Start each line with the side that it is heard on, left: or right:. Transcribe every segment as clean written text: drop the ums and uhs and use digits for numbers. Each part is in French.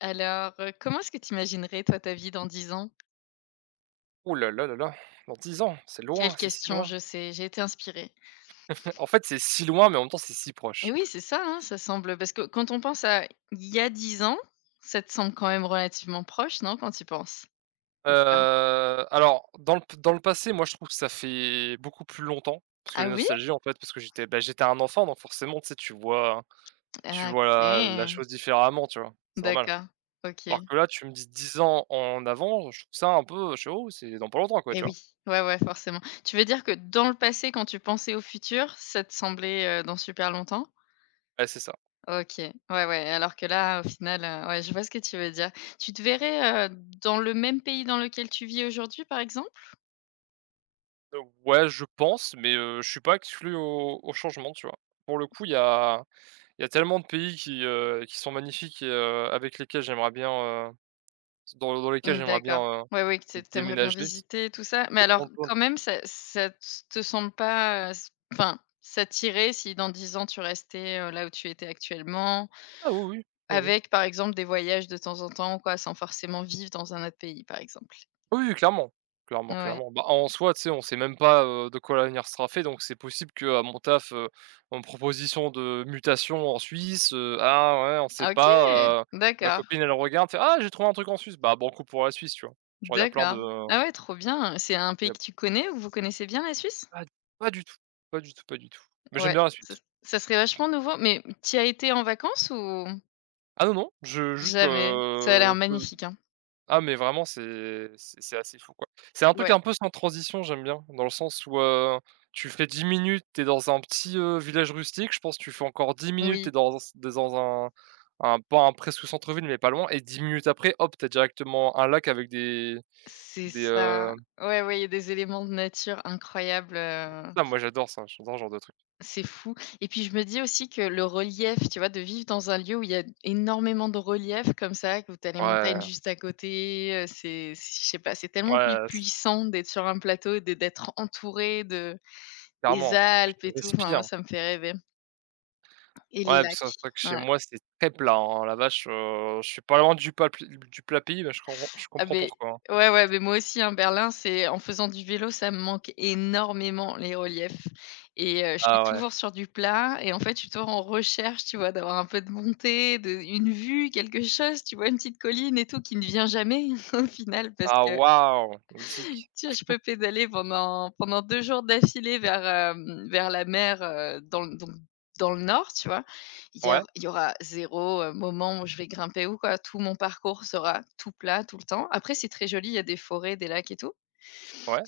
left: Alors, comment est-ce que tu imaginerais, toi, ta vie dans 10 ans?
right: Ouh là là là là, dans 10 ans, c'est loin,
left: Quelle
right: c'est si
left: question,
right: loin.
left: je sais, j'ai été inspirée.
right: En fait, c'est si loin, mais en même temps, c'est si proche.
left: Et oui, c'est ça, hein, ça semble parce que quand on pense à il y a 10 ans, ça te semble quand même relativement proche, non, quand tu y penses?
right: Heu,
left: Ou pas?
right: alors dans le p dans le passé, moi, je trouve que ça fait beaucoup plus longtemps, parce que
left: Ah
right: la
left: oui?
right: nostalgie, en fait, parce que j'étais, bah, j'étais un enfant, donc forcément, tu sais, tu vois
left: Ah
right: la
left: OK,
right: chose différemment, tu vois? C'est normal.
left: d'accord,
right: Alors
left: OK.
right: que là, tu me dis 10 ans en avant, je trouve ça un peu, je fais: «Oh, c'est dans pas longtemps, quoi»,
left: Et
right: tu vois?
left: oui, ouais, ouais, forcément. Tu veux dire que dans le passé, quand tu pensais au futur, ça te semblait, dans super longtemps?
right: Ouais, c'est ça.
left: OK. Ouais, ouais, alors que là, au final, ouais, je vois ce que tu veux dire. Tu te verrais, dans le même pays dans lequel tu vis aujourd'hui, par exemple?
right: Donc ouais, je pense, mais je suis pas exclu au changement, tu vois? Pour le coup, il y a tellement de pays qui sont magnifiques et avec lesquels j'aimerais bien, dans lesquels
left: Mmh,
right: j'aimerais bien,
left: d'accord. Ouais, oui, que tu aimerais bien
right: déménager.
left: visiter tout ça. Mais
right: C'est
left: alors,
right: plein, plein de
left: quand
right: trucs.
left: même, ça s te semble pas, s enfin, ça t'irait si dans 10 ans tu restais, là où tu étais actuellement,
right: Ah oui, oui, oui, oui.
left: avec, par exemple, des voyages de temps en temps quoi, sans forcément vivre dans un autre pays, par exemple?
right: Oui, oui, clairement, clairement,
left: Ouais.
right: clairement. Bah, en soi, tu sais, on sait même pas, de quoi l'avenir sera fait, donc c'est possible que à mon taf, on proposition de mutation en Suisse, ah ouais, on sait
left: Ah OK!
right: pas, ma
left: D'accord,
right: copine elle regarde, fait: «Ah j'ai trouvé un truc en Suisse», bah banco pour la Suisse, tu vois? Genre il y a plein de
left: d'accord. Ah ouais, trop bien. C'est un
right: il y
left: pays
right: a
left: que tu connais ou vous connaissez bien, la Suisse?
right: pas pas du tout, pas du tout, pas du tout. Mais j'aime
left: Ouais,
right: bien la
left: ce
right: Suisse.
left: ça serait vachement nouveau, mais tu as été en vacances ou
right: Ah non, non, je juste,
left: jamais? Ça a l'air
right: de
left: magnifique, hein?
right: ah mais vraiment c'est assez fou, quoi. C'est un truc
left: Ouais,
right: un peu sans transition, j'aime bien, dans le sens où, tu fais 10 minutes, t'es dans un petit, village rustique, je pense que tu fais encore 10 minutes, t'es
left: oui,
right: dans un presque centre-ville, mais pas loin et 10 minutes après, hop, tu directement un lac avec des
left: c'est
right: des, heu
left: ça. Ouais, ouais, il y a des éléments de nature incroyables,
right: Ah, moi j'adore ça, j'adore ce genre de truc.
left: c'est fou et puis je me dis aussi que le relief, tu vois, de vivre dans un lieu où il y a énormément de relief comme ça, où tu as les montagnes
right: Ouais,
left: juste à côté, c'est je sais pas, c'est tellement plus
right: ouais, c
left: puissant d'être sur un plateau, et de d'être entouré de des
right: clairement, tu
left: Alpes et tout, enfin moi
right: respires.
left: ça me fait rêver et les
right: Ouais, parce que c'est
left: lacs.
right: vrai que chez
left: Ouais.
right: moi, c'est très plat, hein. La vache, je suis pas loin du plat pays, mais je comprends je
left: Ah
right: comprends
left: beh,
right: pourquoi, hein.
left: ouais, ouais, mais moi aussi, hein, Berlin, c'est en faisant du vélo, ça me manque énormément les reliefs et je suis
right: Ah ouais.
left: toujours sur du plat et en fait, je suis toujours en recherche, tu vois, d'avoir un peu de montée, de une vue, quelque chose, tu vois? Une petite colline et tout qui ne vient jamais au final parce
right: Ah
left: que
right: waouh! Mythique.
left: tu vois, je peux pédaler pendant 2 jours d'affilée vers la mer, dans le nord, tu vois? Il y a
right: Ouais,
left: il y aura zéro moment où je vais grimper ou quoi. Tout mon parcours sera tout plat tout le temps. Après, c'est très joli, il y a des forêts, des lacs et tout.
right: ouais.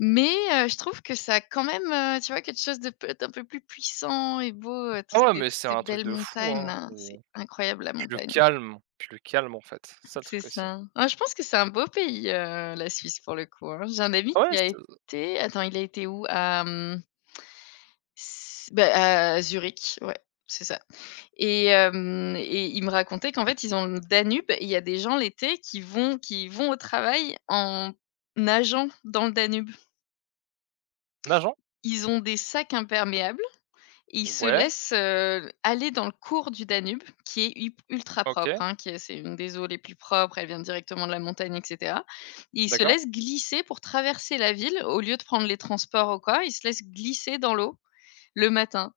left: Mais, je trouve que ça a quand même, tu vois, quelque chose de peut-être un peu plus puissant et beau,
right: Ah
left: tous
right: ouais,
left: ces
right: mais
left: toutes
right: c'est
left: ces
right: un truc
left: belles
right: de fou,
left: montagnes
right: hein.
left: là. C'est
right: C'est
left: incroyable la montagne.
right: puis le calme, en fait. C'est ça le
left: C'est
right: truc aussi.
left: ça. Ah, je pense que c'est un beau pays, la Suisse pour le coup, hein. J'ai un ami
right: Ah ouais,
left: qui a
right: c'est
left: été, attends, il a été où? À, s bah, à Zurich, ouais, c'est ça et il me racontait qu'en fait, ils ont le Danube et il y a des gens l'été qui vont au travail en nageant dans le Danube.
right: Nagent?
left: Ils ont des sacs imperméables. Ils se
right: Ouais,
left: laissent, aller dans le cours du Danube qui est hup ultra
right: OK,
left: propre, hein, qui est c'est une des eaux les plus propres, elle vient directement de la montagne et cetera. Il se
right: d'accord.
left: laissent glisser pour traverser la ville, au lieu de prendre les transports ou quoi. Ils se laissent glisser dans l'eau le matin.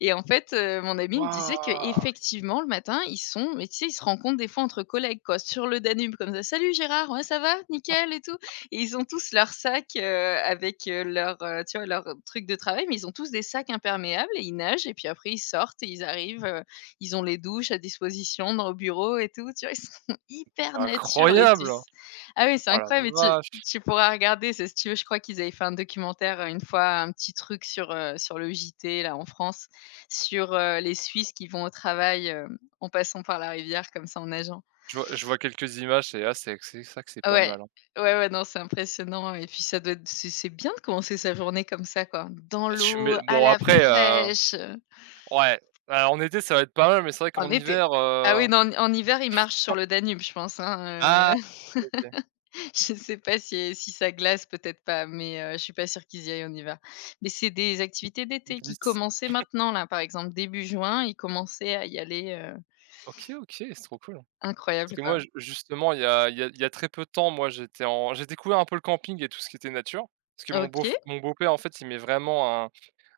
left: Et en fait, mon ami me disait que
right: Waouh!
left: effectivement, le matin, ils sont mais tu sais, ils se rencontrent des fois entre collègues quoi, sur le Danube comme ça: «Salut Gérard, ouais ça va? Nickel et tout?» et ils ont tous leur sac, avec, leur, tu vois, leur truc de travail, mais ils ont tous des sacs imperméables et ils nagent et puis après ils sortent et ils arrivent, ils ont les douches à disposition dans le bureau et tout, tu vois? Ils sont hyper nature les
right: Incroyable, hein!
left: Suisses. Ah oui, c'est
right: Oh la
left: incroyable et tu
right: vache!
left: tu pourras regarder, C'est si tu veux, je crois qu'ils avaient fait un documentaire, une fois, un petit truc sur le JT là en France sur, les Suisses qui vont au travail, en passant par la rivière comme ça en nageant.
right: Je vois quelques images, et ah, c'est ça que c'est
left: Ah
right: pas
left: ouais,
right: mal, hein.
left: ouais, ouais, non, c'est impressionnant et puis ça doit être c'est bien de commencer sa journée comme ça quoi. Dans
right: Ah, tu
left: l'eau,
right: mets
left: à
right: bon
left: la
right: après,
left: fraîche,
right: ouais, alors en été, ça va être pas mal, mais c'est vrai
left: en
right: qu'en
left: été.
right: hiver,
left: Ah oui, non, en hiver, ils marchent sur le Danube, je pense, hein,
right: ah!
left: heu,
right: OK, OK.
left: je ne sais pas si ça glace, peut-être pas, mais je suis pas sûre qu'ils y aillent en hiver. Mais c'est des activités
right: Il
left: d'été qui
right: glisse.
left: commençaient maintenant là, par exemple début juin, ils commençaient à y aller,
right: OK, OK, c'est trop cool. Parce
left: incroyable
right: que
left: quoi.
right: moi, ju justement, il y a très peu de temps, moi, j'ai découvert un peu le camping et tout ce qui était nature. Parce que
left: OK.
right: mon beau-père, en fait, il met vraiment un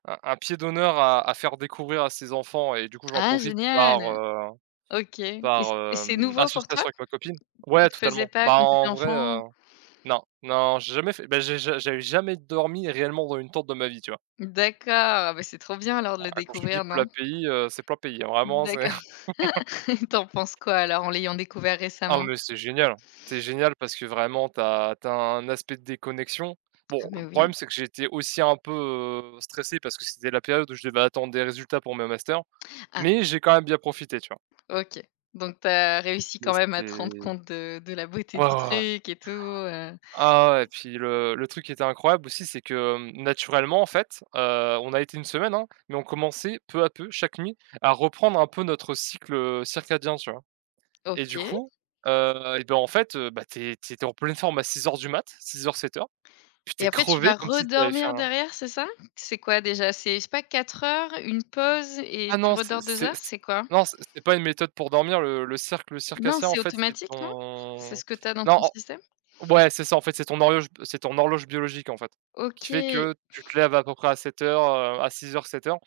right: un un pied d'honneur à faire découvrir à ses enfants et du coup, j'en
left: Ah
right: profite par,
left: génial!
right: heu,
left: OK et
right: par,
left: c'est
right: hem,
left: nouveau pour toi?
right: association avec ma copine.
left: Tu
right: Ouais,
left: le faisais
right: totalement.
left: pas
right: Bah,
left: quand tu étais
right: en vrai,
left: enfant?
right: non, non, j'ai jamais fait bah, j'ai jamais dormi réellement dans une tente de ma vie, tu vois?
left: D'accord, ah bah, c'est trop bien alors de le
right: Ah, quand je te dis
left: découvrir,
right: plein
left: non?
right: pays, c'est plein pays, hein, vraiment, c'est
left: D'accord T'en penses quoi alors en l'ayant découvert
right: ah
left: récemment?
right: mais c'est génial. C'est génial parce que vraiment tu as un aspect de déconnexion.
left: Ah
right: Bon, le
left: mais oui.
right: problème c'est que j'étais aussi un peu, stressé parce que c'était la période où je devais attendre des résultats pour mes masters,
left: Ah
right: mais j'ai quand même bien profité, tu vois?
left: OK. Donc tu as réussi
right: Mais
left: quand même à te rendre
right: c'était
left: compte de la beauté
right: Ouais,
left: du
right: ouais, ouais.
left: truc et tout,
right: Ah ouais, et puis le truc qui était incroyable aussi, c'est que, naturellement en fait, on a été une semaine, hein, mais on commençait peu à peu, chaque nuit, à reprendre un peu notre cycle, circadien, tu vois? Et du
left: OK
right: coup, et ben en fait, bah, tu en pleine forme à six heures du mat, six heures sept heures. Puis tu
left: et
right: es
left: après tu
right: crevé
left: vas
right: comme si tu avais fait
left: redormir
right: un
left: derrière, c'est ça? C'est quoi déjà? C'est je sais pas 4 heures, une pause
right: ah
left: et tu
right: non,
left: redors 2
right: c'est
left: heures,
right: c
left: c'est quoi?
right: non, c'est pas une méthode pour dormir le cercle
left: Non,
right: circassien en
left: c'est
right: fait, c'est
left: automatique, non?
right: ton
left: C'est ce que tu as dans
right: non,
left: ton
right: en
left: système?
right: ouais, c'est ça en fait, c'est ton horloge biologique en fait, qui fait
left: OK.
right: que tu te lèves à peu près à 07:00, à six heures sept heures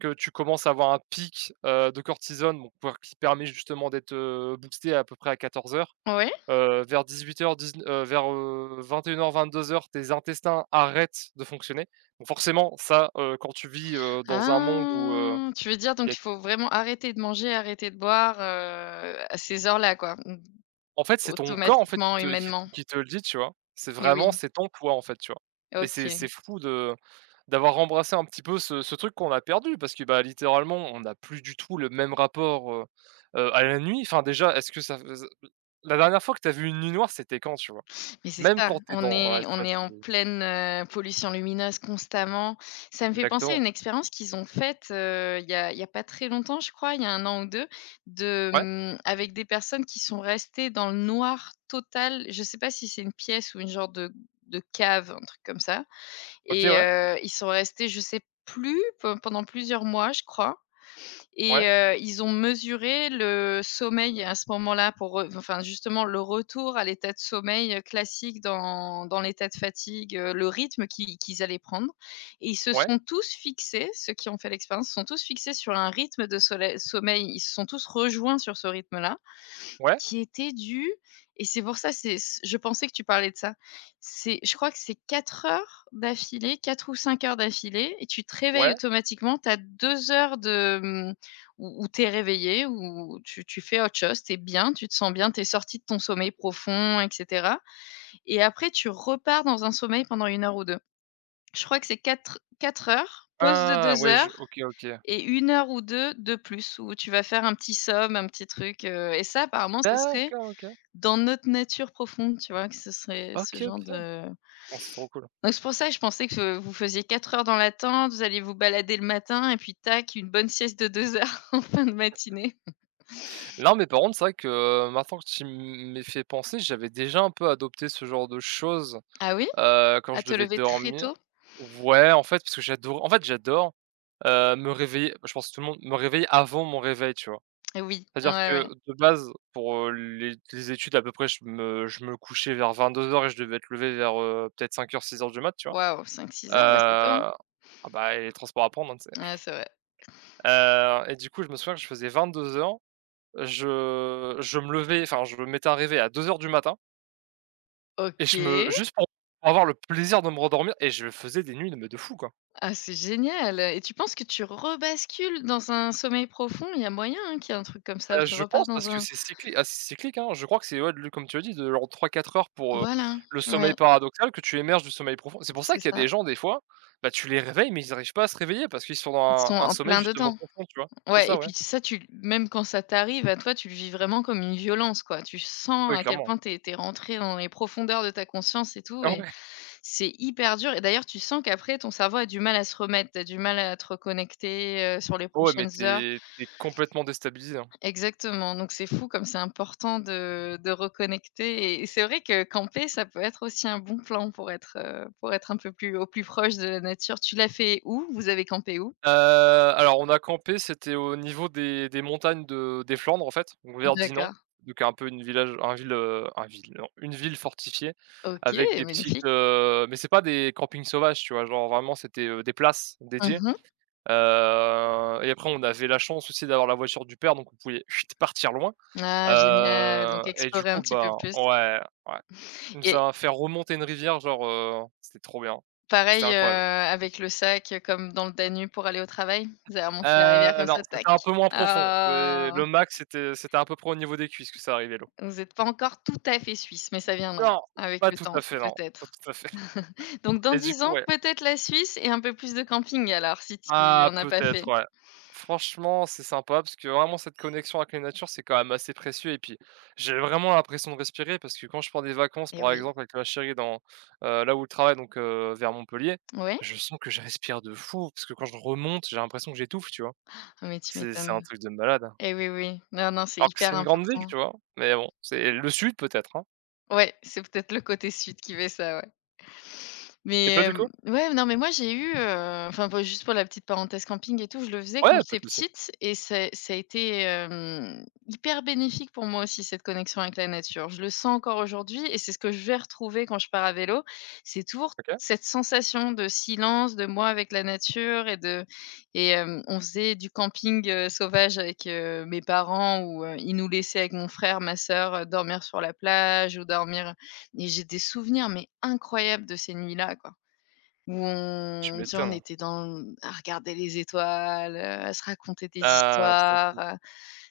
right: que tu commences à avoir un pic, de cortisone, donc pour qui permet justement d'être, boosté à peu près à quatorze heures.
left: Ouais?
right: Vers 18:00, dix vers, 2100 heures, vingt-deux heures, tes intestins arrêtent de fonctionner. Donc forcément, ça, quand tu vis, dans un monde où,
left: Ah! Tu veux dire
right: y
left: donc
right: a
left: il faut vraiment arrêter de manger, arrêter de boire, à ces heures-là quoi? Mmh,
right: en fait, c'est ton corps, en fait, qui
left: automatiquement,
right: te qui
left: humainement?
right: qui te le dit, tu vois? C'est
left: Et oui,
right: vraiment c'est ton poids en fait, tu vois? Et c'est
left: OK.
right: fou de d'avoir embrassé un petit peu ce truc qu'on a perdu parce que, bah, littéralement, on n'a plus du tout le même rapport, à la nuit. Enfin, déjà, est-ce que ça fais la dernière fois que tu as vu une nuit noire, c'était quand, tu vois?
left: Mais c'est
right: Même
left: ça,
right: quand t'es
left: on
right: dans, ouais,
left: est
right: tu
left: on
right: vois,
left: est
right: c'est
left: en pleine, pollution lumineuse constamment. Ça me fait penser à
right: exactement.
left: une expérience qu'ils ont faite, il y a pas très longtemps je crois, il y a un an ou 2,
right: Ouais,
left: avec des personnes qui sont restées dans le noir total. Je sais pas si c'est une pièce ou une genre de cave, un truc comme ça.
right: OK,
left: Et
right: ouais.
left: ils sont restés, je sais plus, pe pendant plusieurs mois, je crois et
right: Ouais,
left: ils ont mesuré le sommeil à ce moment-là pour re enfin, justement, le retour à l'état de sommeil, classique dans l'état de fatigue, le rythme qui qu'ils allaient prendre et ils se
right: ouais,
left: sont tous fixés, ceux qui ont fait l'expérience, se sont tous fixés sur un rythme de solei sommeil. Ils se sont tous rejoints sur ce rythme-là
right: ouais,
left: qui était due et c'est pour ça, c'est c je pensais que tu parlais de ça. C'est je crois que c'est 4 heures d'affilée, 4 ou 5 heures d'affilée et tu te réveilles
right: ouais.
left: automatiquement. Tu as 2 heures où tu es réveillé, où tu fais autre chose, tu es bien, tu te sens bien, tu es sorti de ton sommeil profond et cetera et après tu repars dans un sommeil pendant une heure ou deux. Je crois que c'est quatre heures, pause de
right: Ah
left: 2
right: ouais, je
left: heures
right: OK, OK.
left: et une heure ou 2 de plus où tu vas faire un petit somme, un petit truc, et ça apparemment, ça serait
right: D'accord, OK.
left: dans notre nature profonde, tu vois? Que ce serait ce
right: OK,
left: genre
right: OK.
left: de,
right: Bon, c'est trop cool.
left: donc c'est pour ça, que je pensais que vous faisiez 4 heures dans la tente, vous alliez vous balader le matin et puis tac, une bonne sieste de 2 heures en fin de matinée.
right: Non, mais par contre, c'est vrai que maintenant que tu m'y fait penser, j'avais déjà un peu adopté ce genre de choses,
left: Ah oui?
right: quand
left: À
right: je
left: te
right: devais
left: lever très
right: dormir.
left: tôt?
right: Ouais, en fait, parce que j'adore en fait, j'adore, me réveiller je pense que tout le monde me réveille avant mon réveil, tu vois?
left: Eh oui, ouais,
right: C'est-à-dire que
left: ouais.
right: de base, pour, les études à peu près, je me couchais vers vingt-deux heures et je devais être levé vers, peut-être cinq heures, six heures du mat, tu vois?
left: Waouh, cinq
right: Heu,
left: six heures, ouais, c'est tôt, hein?
right: ah bah et les transports à prendre, hein, tu sais?
left: Ouais, c'est vrai.
right: Et du coup, je me souviens que je faisais vingt deux heures, je me levais, enfin, je me mettais un réveil à deux heures du matin et je me
left: OK.
right: juste pour avoir le plaisir de me redormir et je faisais des nuits de mais de fou, quoi.
left: Ah, c'est génial et tu penses que tu rebascules dans un sommeil profond? Il y a moyen, hein, qu'il y ait un truc comme ça, où tu
right: Je
left: repars
right: pense parce
left: dans
right: que
left: un,
right: c'est cyclique, ah, c'est cyclique, hein. Je crois que c'est, ouais, le comme tu as dit, de genre trois quatre heures pour,
left: voilà,
right: le
left: ouais,
right: sommeil paradoxal que tu émerges du sommeil profond. C'est pour ça
left: c'est
right: qu'il y a
left: ça.
right: des gens, des fois, bah, tu les réveilles, mais ils arrivent pas à se réveiller parce qu'ils sont dans
left: Ils
right: un
left: sont
right: un
left: en
right: sommeil
left: plein
right: justement
left: dedans.
right: profond, tu vois? C'est
left: Ouais et
right: ça, ouais.
left: puis ça, tu même quand ça t'arrive à toi, tu le vis vraiment comme une violence, quoi. Tu sens
right: Oui,
left: à quel
right: clairement.
left: point t'es es rentré dans les profondeurs de ta conscience et tout
right: Ah
left: et
right: ouais.
left: c'est hyper dur et d'ailleurs, tu sens qu'après ton cerveau a du mal à se remettre, tu du mal à te reconnecter, sur les
right: Ouais, mais
left: prochaines heures.
right: t'es es complètement déstabilisé, hein.
left: Exactement, donc c'est fou comme c'est important de reconnecter et c'est vrai que camper, ça peut être aussi un bon plan pour être un peu plus au plus proche de la nature. Tu l'as fait où? Vous avez campé où?
right: Heu, alors on a campé, c'était au niveau des montagnes de des Flandres, en fait, donc vers Dinan,
left: D'accord.
right: donc un peu une village un ville, non, une ville fortifiée avec
left: OK,
right: des petites,
left: magnifique.
right: mais c'est pas des campings sauvages, tu vois? Genre vraiment c'était, des places dédiées,
left: Mmh.
right: heu et après on avait la chance aussi d'avoir la voiture du père, donc on pouvait partir loin,
left: Ah génial, donc
right: et du
left: explorer un
right: coup,
left: petit peu
right: ben
left: plus
right: ouais, ouais, il nous
left: et
right: a fait remonter une rivière genre, c'était trop bien, c'était
left: pareil,
right: incroyable.
left: avec le sac, comme dans le Danube pour aller au travail? Vous avez remonté la rivière
right: Heu,
left: comme
right: non,
left: ça, tac.
right: c'était un peu moins profond,
left: Ah!
right: le max c'était à peu près au niveau des cuisses que ça arrivait l'eau.
left: Vous êtes pas encore tout à fait suisse, mais ça viendra
right: Non,
left: avec
right: pas
left: le
right: tout à
left: temps,
right: fait, non, pas
left: peut-être.
right: tout à fait.
left: Donc dans
right: Et du
left: 10
right: coup,
left: ans,
right: ouais.
left: peut-être la Suisse et un peu plus de camping alors si tu
right: Ah
left: en as pas fait?
right: peut-être, ouais. Franchement, c'est sympa parce que vraiment cette connexion avec la nature, c'est quand même assez précieux et puis j'ai vraiment l'impression de respirer parce que quand je prends des vacances,
left: Eh
right: par
left: oui.
right: exemple, avec ma chérie dans, là où je travaille donc vers Montpellier,
left: Ouais?
right: je sens que je respire de fou parce que quand je remonte, j'ai l'impression que j'étouffe, tu vois?
left: Ah mais tu
right: C'est un
left: m'étonnes.
right: truc de malade,
left: Eh oui, oui. Non, non, c'est
right: alors que c'est
left: hyper
right: une grande ville,
left: important.
right: tu vois? Mais bon, c'est le sud peut-être, hein.
left: Ouais, c'est peut-être le côté sud qui fait ça, ouais.
right: Et toi,
left: Mais,
right: du coup?
left: ouais, non, mais moi j'ai eu, enfin, bah, juste pour la petite parenthèse camping et tout, je le faisais quand
right: Ouais, pas de
left: j'étais
right: souci.
left: petite et ça a été, hyper bénéfique pour moi aussi cette connexion avec la nature. Je le sens encore aujourd'hui et c'est ce que je vais retrouver quand je pars à vélo. C'est toujours
right: OK.
left: cette sensation de silence, de moi avec la nature et de et on faisait du camping, sauvage avec, mes parents où, ils nous laissaient avec mon frère, ma sœur, dormir sur la plage ou dormir et j'ai des souvenirs, mais incroyables de ces nuits-là, quoi. Où
right: Tu
left: on tu vois,
right: m'étonnes,
left: on
right: hein.
left: était dans l à regarder les étoiles, à se raconter des
right: Ah, c'est trop
left: histoires,
right: cool.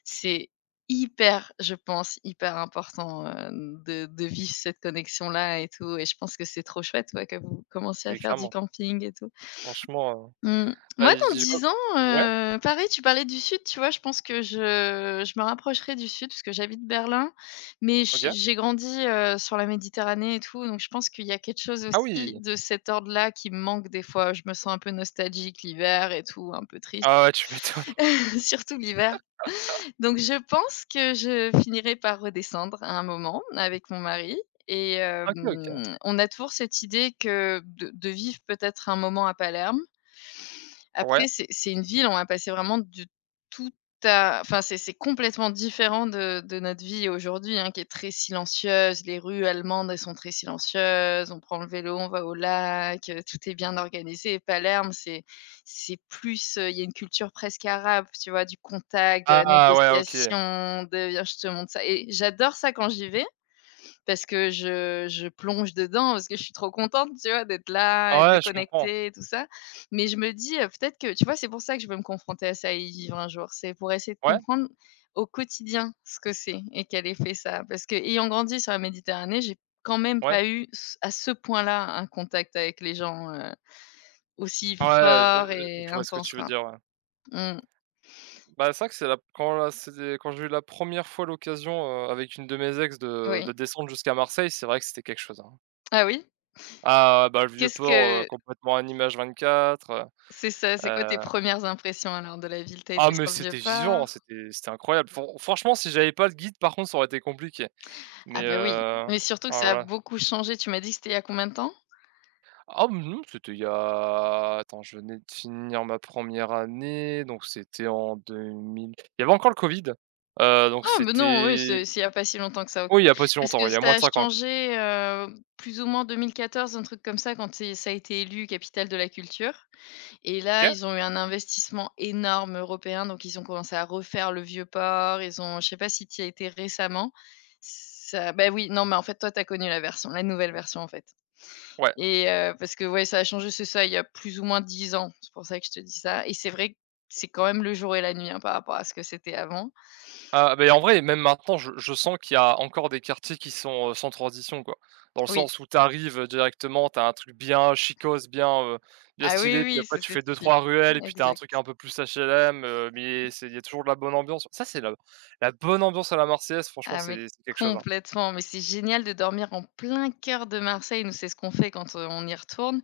left: C'est hyper, je pense, hyper important, de vivre cette connexion-là et tout et je pense que c'est trop chouette, ouais, que vous commenciez à
right: Mais
left: faire du
right: clairement,
left: camping et tout.
right: franchement,
left: Mmh. Moi,
right: bah,
left: dans
right: j co
left: 10 ans,
right: ouais,
left: pareil, tu parlais du sud, tu vois? Je pense que je me rapprocherai du sud parce que j'habite Berlin, mais j
right: OK.
left: j'ai grandi, sur la Méditerranée et tout, donc je pense qu'il y a quelque chose
right: Ah
left: aussi
right: oui!
left: de cet ordre-là qui me manque des fois. Je me sens un peu nostalgique l'hiver et tout, un peu triste,
right: Ah ouais, tu m'étonnes.
left: surtout l'hiver. Donc je pense que je finirai par redescendre à un moment avec mon mari et
right: OK, OK.
left: on a toujours cette idée que de vivre peut-être un moment à Palerme
right: Ouais.
left: après, c'est une ville, on va passer vraiment de tout à enfin, c'est complètement différent de notre vie aujourd'hui, hein, qui est très silencieuse. Les rues allemandes, elles sont très silencieuses. On prend le vélo, on va au lac, tout est bien organisé. Et Palerme, c'est plus, il y a une culture presque arabe, tu vois? Du contact, de la
right: Ah ouais, OK.
left: négociation, de: «Viens, je te montre ça» et j'adore ça quand j'y vais, parce que je plonge dedans, parce que je suis trop contente, tu vois, d'être là et
right: Ah ouais, je comprends.
left: déconnectée et tout ça. Mais je me dis, peut-être que tu vois, c'est pour ça que je veux me confronter à ça et y vivre un jour. C'est pour essayer de
right: Ouais,
left: comprendre au quotidien ce que c'est et quel effet ça a. Parce que, ayant grandi sur la Méditerranée, j'ai quand même
right: ouais.
left: pas eu ce à ce point-là un contact avec les gens, aussi
right: Ouais,
left: fort
right: heu
left: et
right: je vois ce que
left: intense,
right: tu veux
left: quoi.
right: dire, ouais.
left: Mmh,
right: Bah, c'est vrai que c'est la quand la c'est quand j'ai eu la première fois l'occasion, avec une de mes ex de
left: oui.
right: descendre jusqu'à Marseille, c'est vrai que c'était quelque chose, hein.
left: Ah oui?
right: Ah, bah, le
left: Qu'est-ce
right: Vieux-Port,
left: que
right: complètement à en image 24,
left: c'est ça, c'est quoi tes
right: heu
left: premières impressions alors de la ville? T'as
right: ah
left: été
right: mais
left: sur le
right: c'était vivant,
left: Vieux-Port?
right: hein, c'était incroyable. Franchement, si j'avais pas le guide, par contre, ça aurait été compliqué.
left: Ah
right: Mais,
left: bah, oui, mais surtout
right: oh
left: que
right: là
left: ça a
right: là.
left: beaucoup changé. Tu m'as dit que c'était il y a combien de temps?
right: Ah mais non, c'était il y a attends, je venais de finir ma première année, donc c'était en 2000. Il y avait encore le covid, donc
left: Ah mais non, oui,
right: c'était
left: c'est il y a pas si longtemps que ça, OK.
right: oui, il y a pas si
left: Parce
right: longtemps,
left: que
right: ouais, il y a moins
left: ça
right: de
left: a
right: 5 ans, quoi.
left: changé, plus ou moins 2014, un truc comme ça, quand c'est ça a été élu capitale de la culture et là,
right: OK.
left: ils ont eu un investissement énorme européen, donc ils ont commencé à refaire le vieux port, ils ont je sais pas si tu y as été récemment? Ça bah, oui, non, mais en fait, toi, tu as connu la version la nouvelle version, en fait.
right: Ouais.
left: Et parce que ouais, ça a changé, c'est ça, il y a plus ou moins 10 ans. C'est pour ça que je te dis ça et c'est vrai que c'est quand même le jour et la nuit, hein, par rapport à ce que c'était avant.
right: Ah, beh, en vrai, même maintenant, je sens qu'il y a encore des quartiers qui sont, sans transition, quoi. Dans le
left: Oui.
right: sens où tu arrives, directement, tu as un truc bien chicose, bien, bien
left: Ah oui,
right: stylé, puis
left: oui,
right: après
left: ça
right: tu
left: c'est
right: fais deux
left: typique.
right: trois ruelles et puis tu as un truc
left: Exact.
right: un peu plus HLM, mais c'est il y a toujours de la bonne ambiance. Ça, c'est la bonne ambiance à la marseillaise, franchement,
left: Ah mais
right: c'est quelque chose, hein.
left: complètement, mais c'est génial de dormir en plein cœur de Marseille. Nous, c'est ce qu'on fait quand, on y retourne.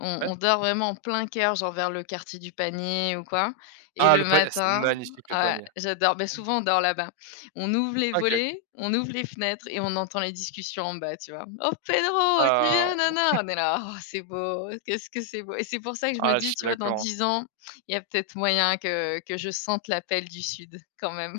left: On
right: Ouais?
left: on dort vraiment en plein cœur, genre vers le quartier du Panier ou quoi et
right: Ah, le
left: le
right: pa ah, c'est
left: matin
right: magnifique le
left: ouais,
right: panier.
left: j'adore. Beh, souvent, on dort là-bas. On ouvre les
right: OK, OK.
left: volets, on ouvre les fenêtres et on entend les discussions en bas, tu vois? «Oh Pedro, tu
right: Ah,
left: viens? Nana». On est là: «Oh c'est beau, qu'est-ce que c'est beau» et c'est pour ça que je me
right: ah, je
left: dis,
right: suis
left: tu vois, dans
right: d'accord, hein.
left: 10 ans, il y a peut-être moyen que je sente l'appel du sud quand même.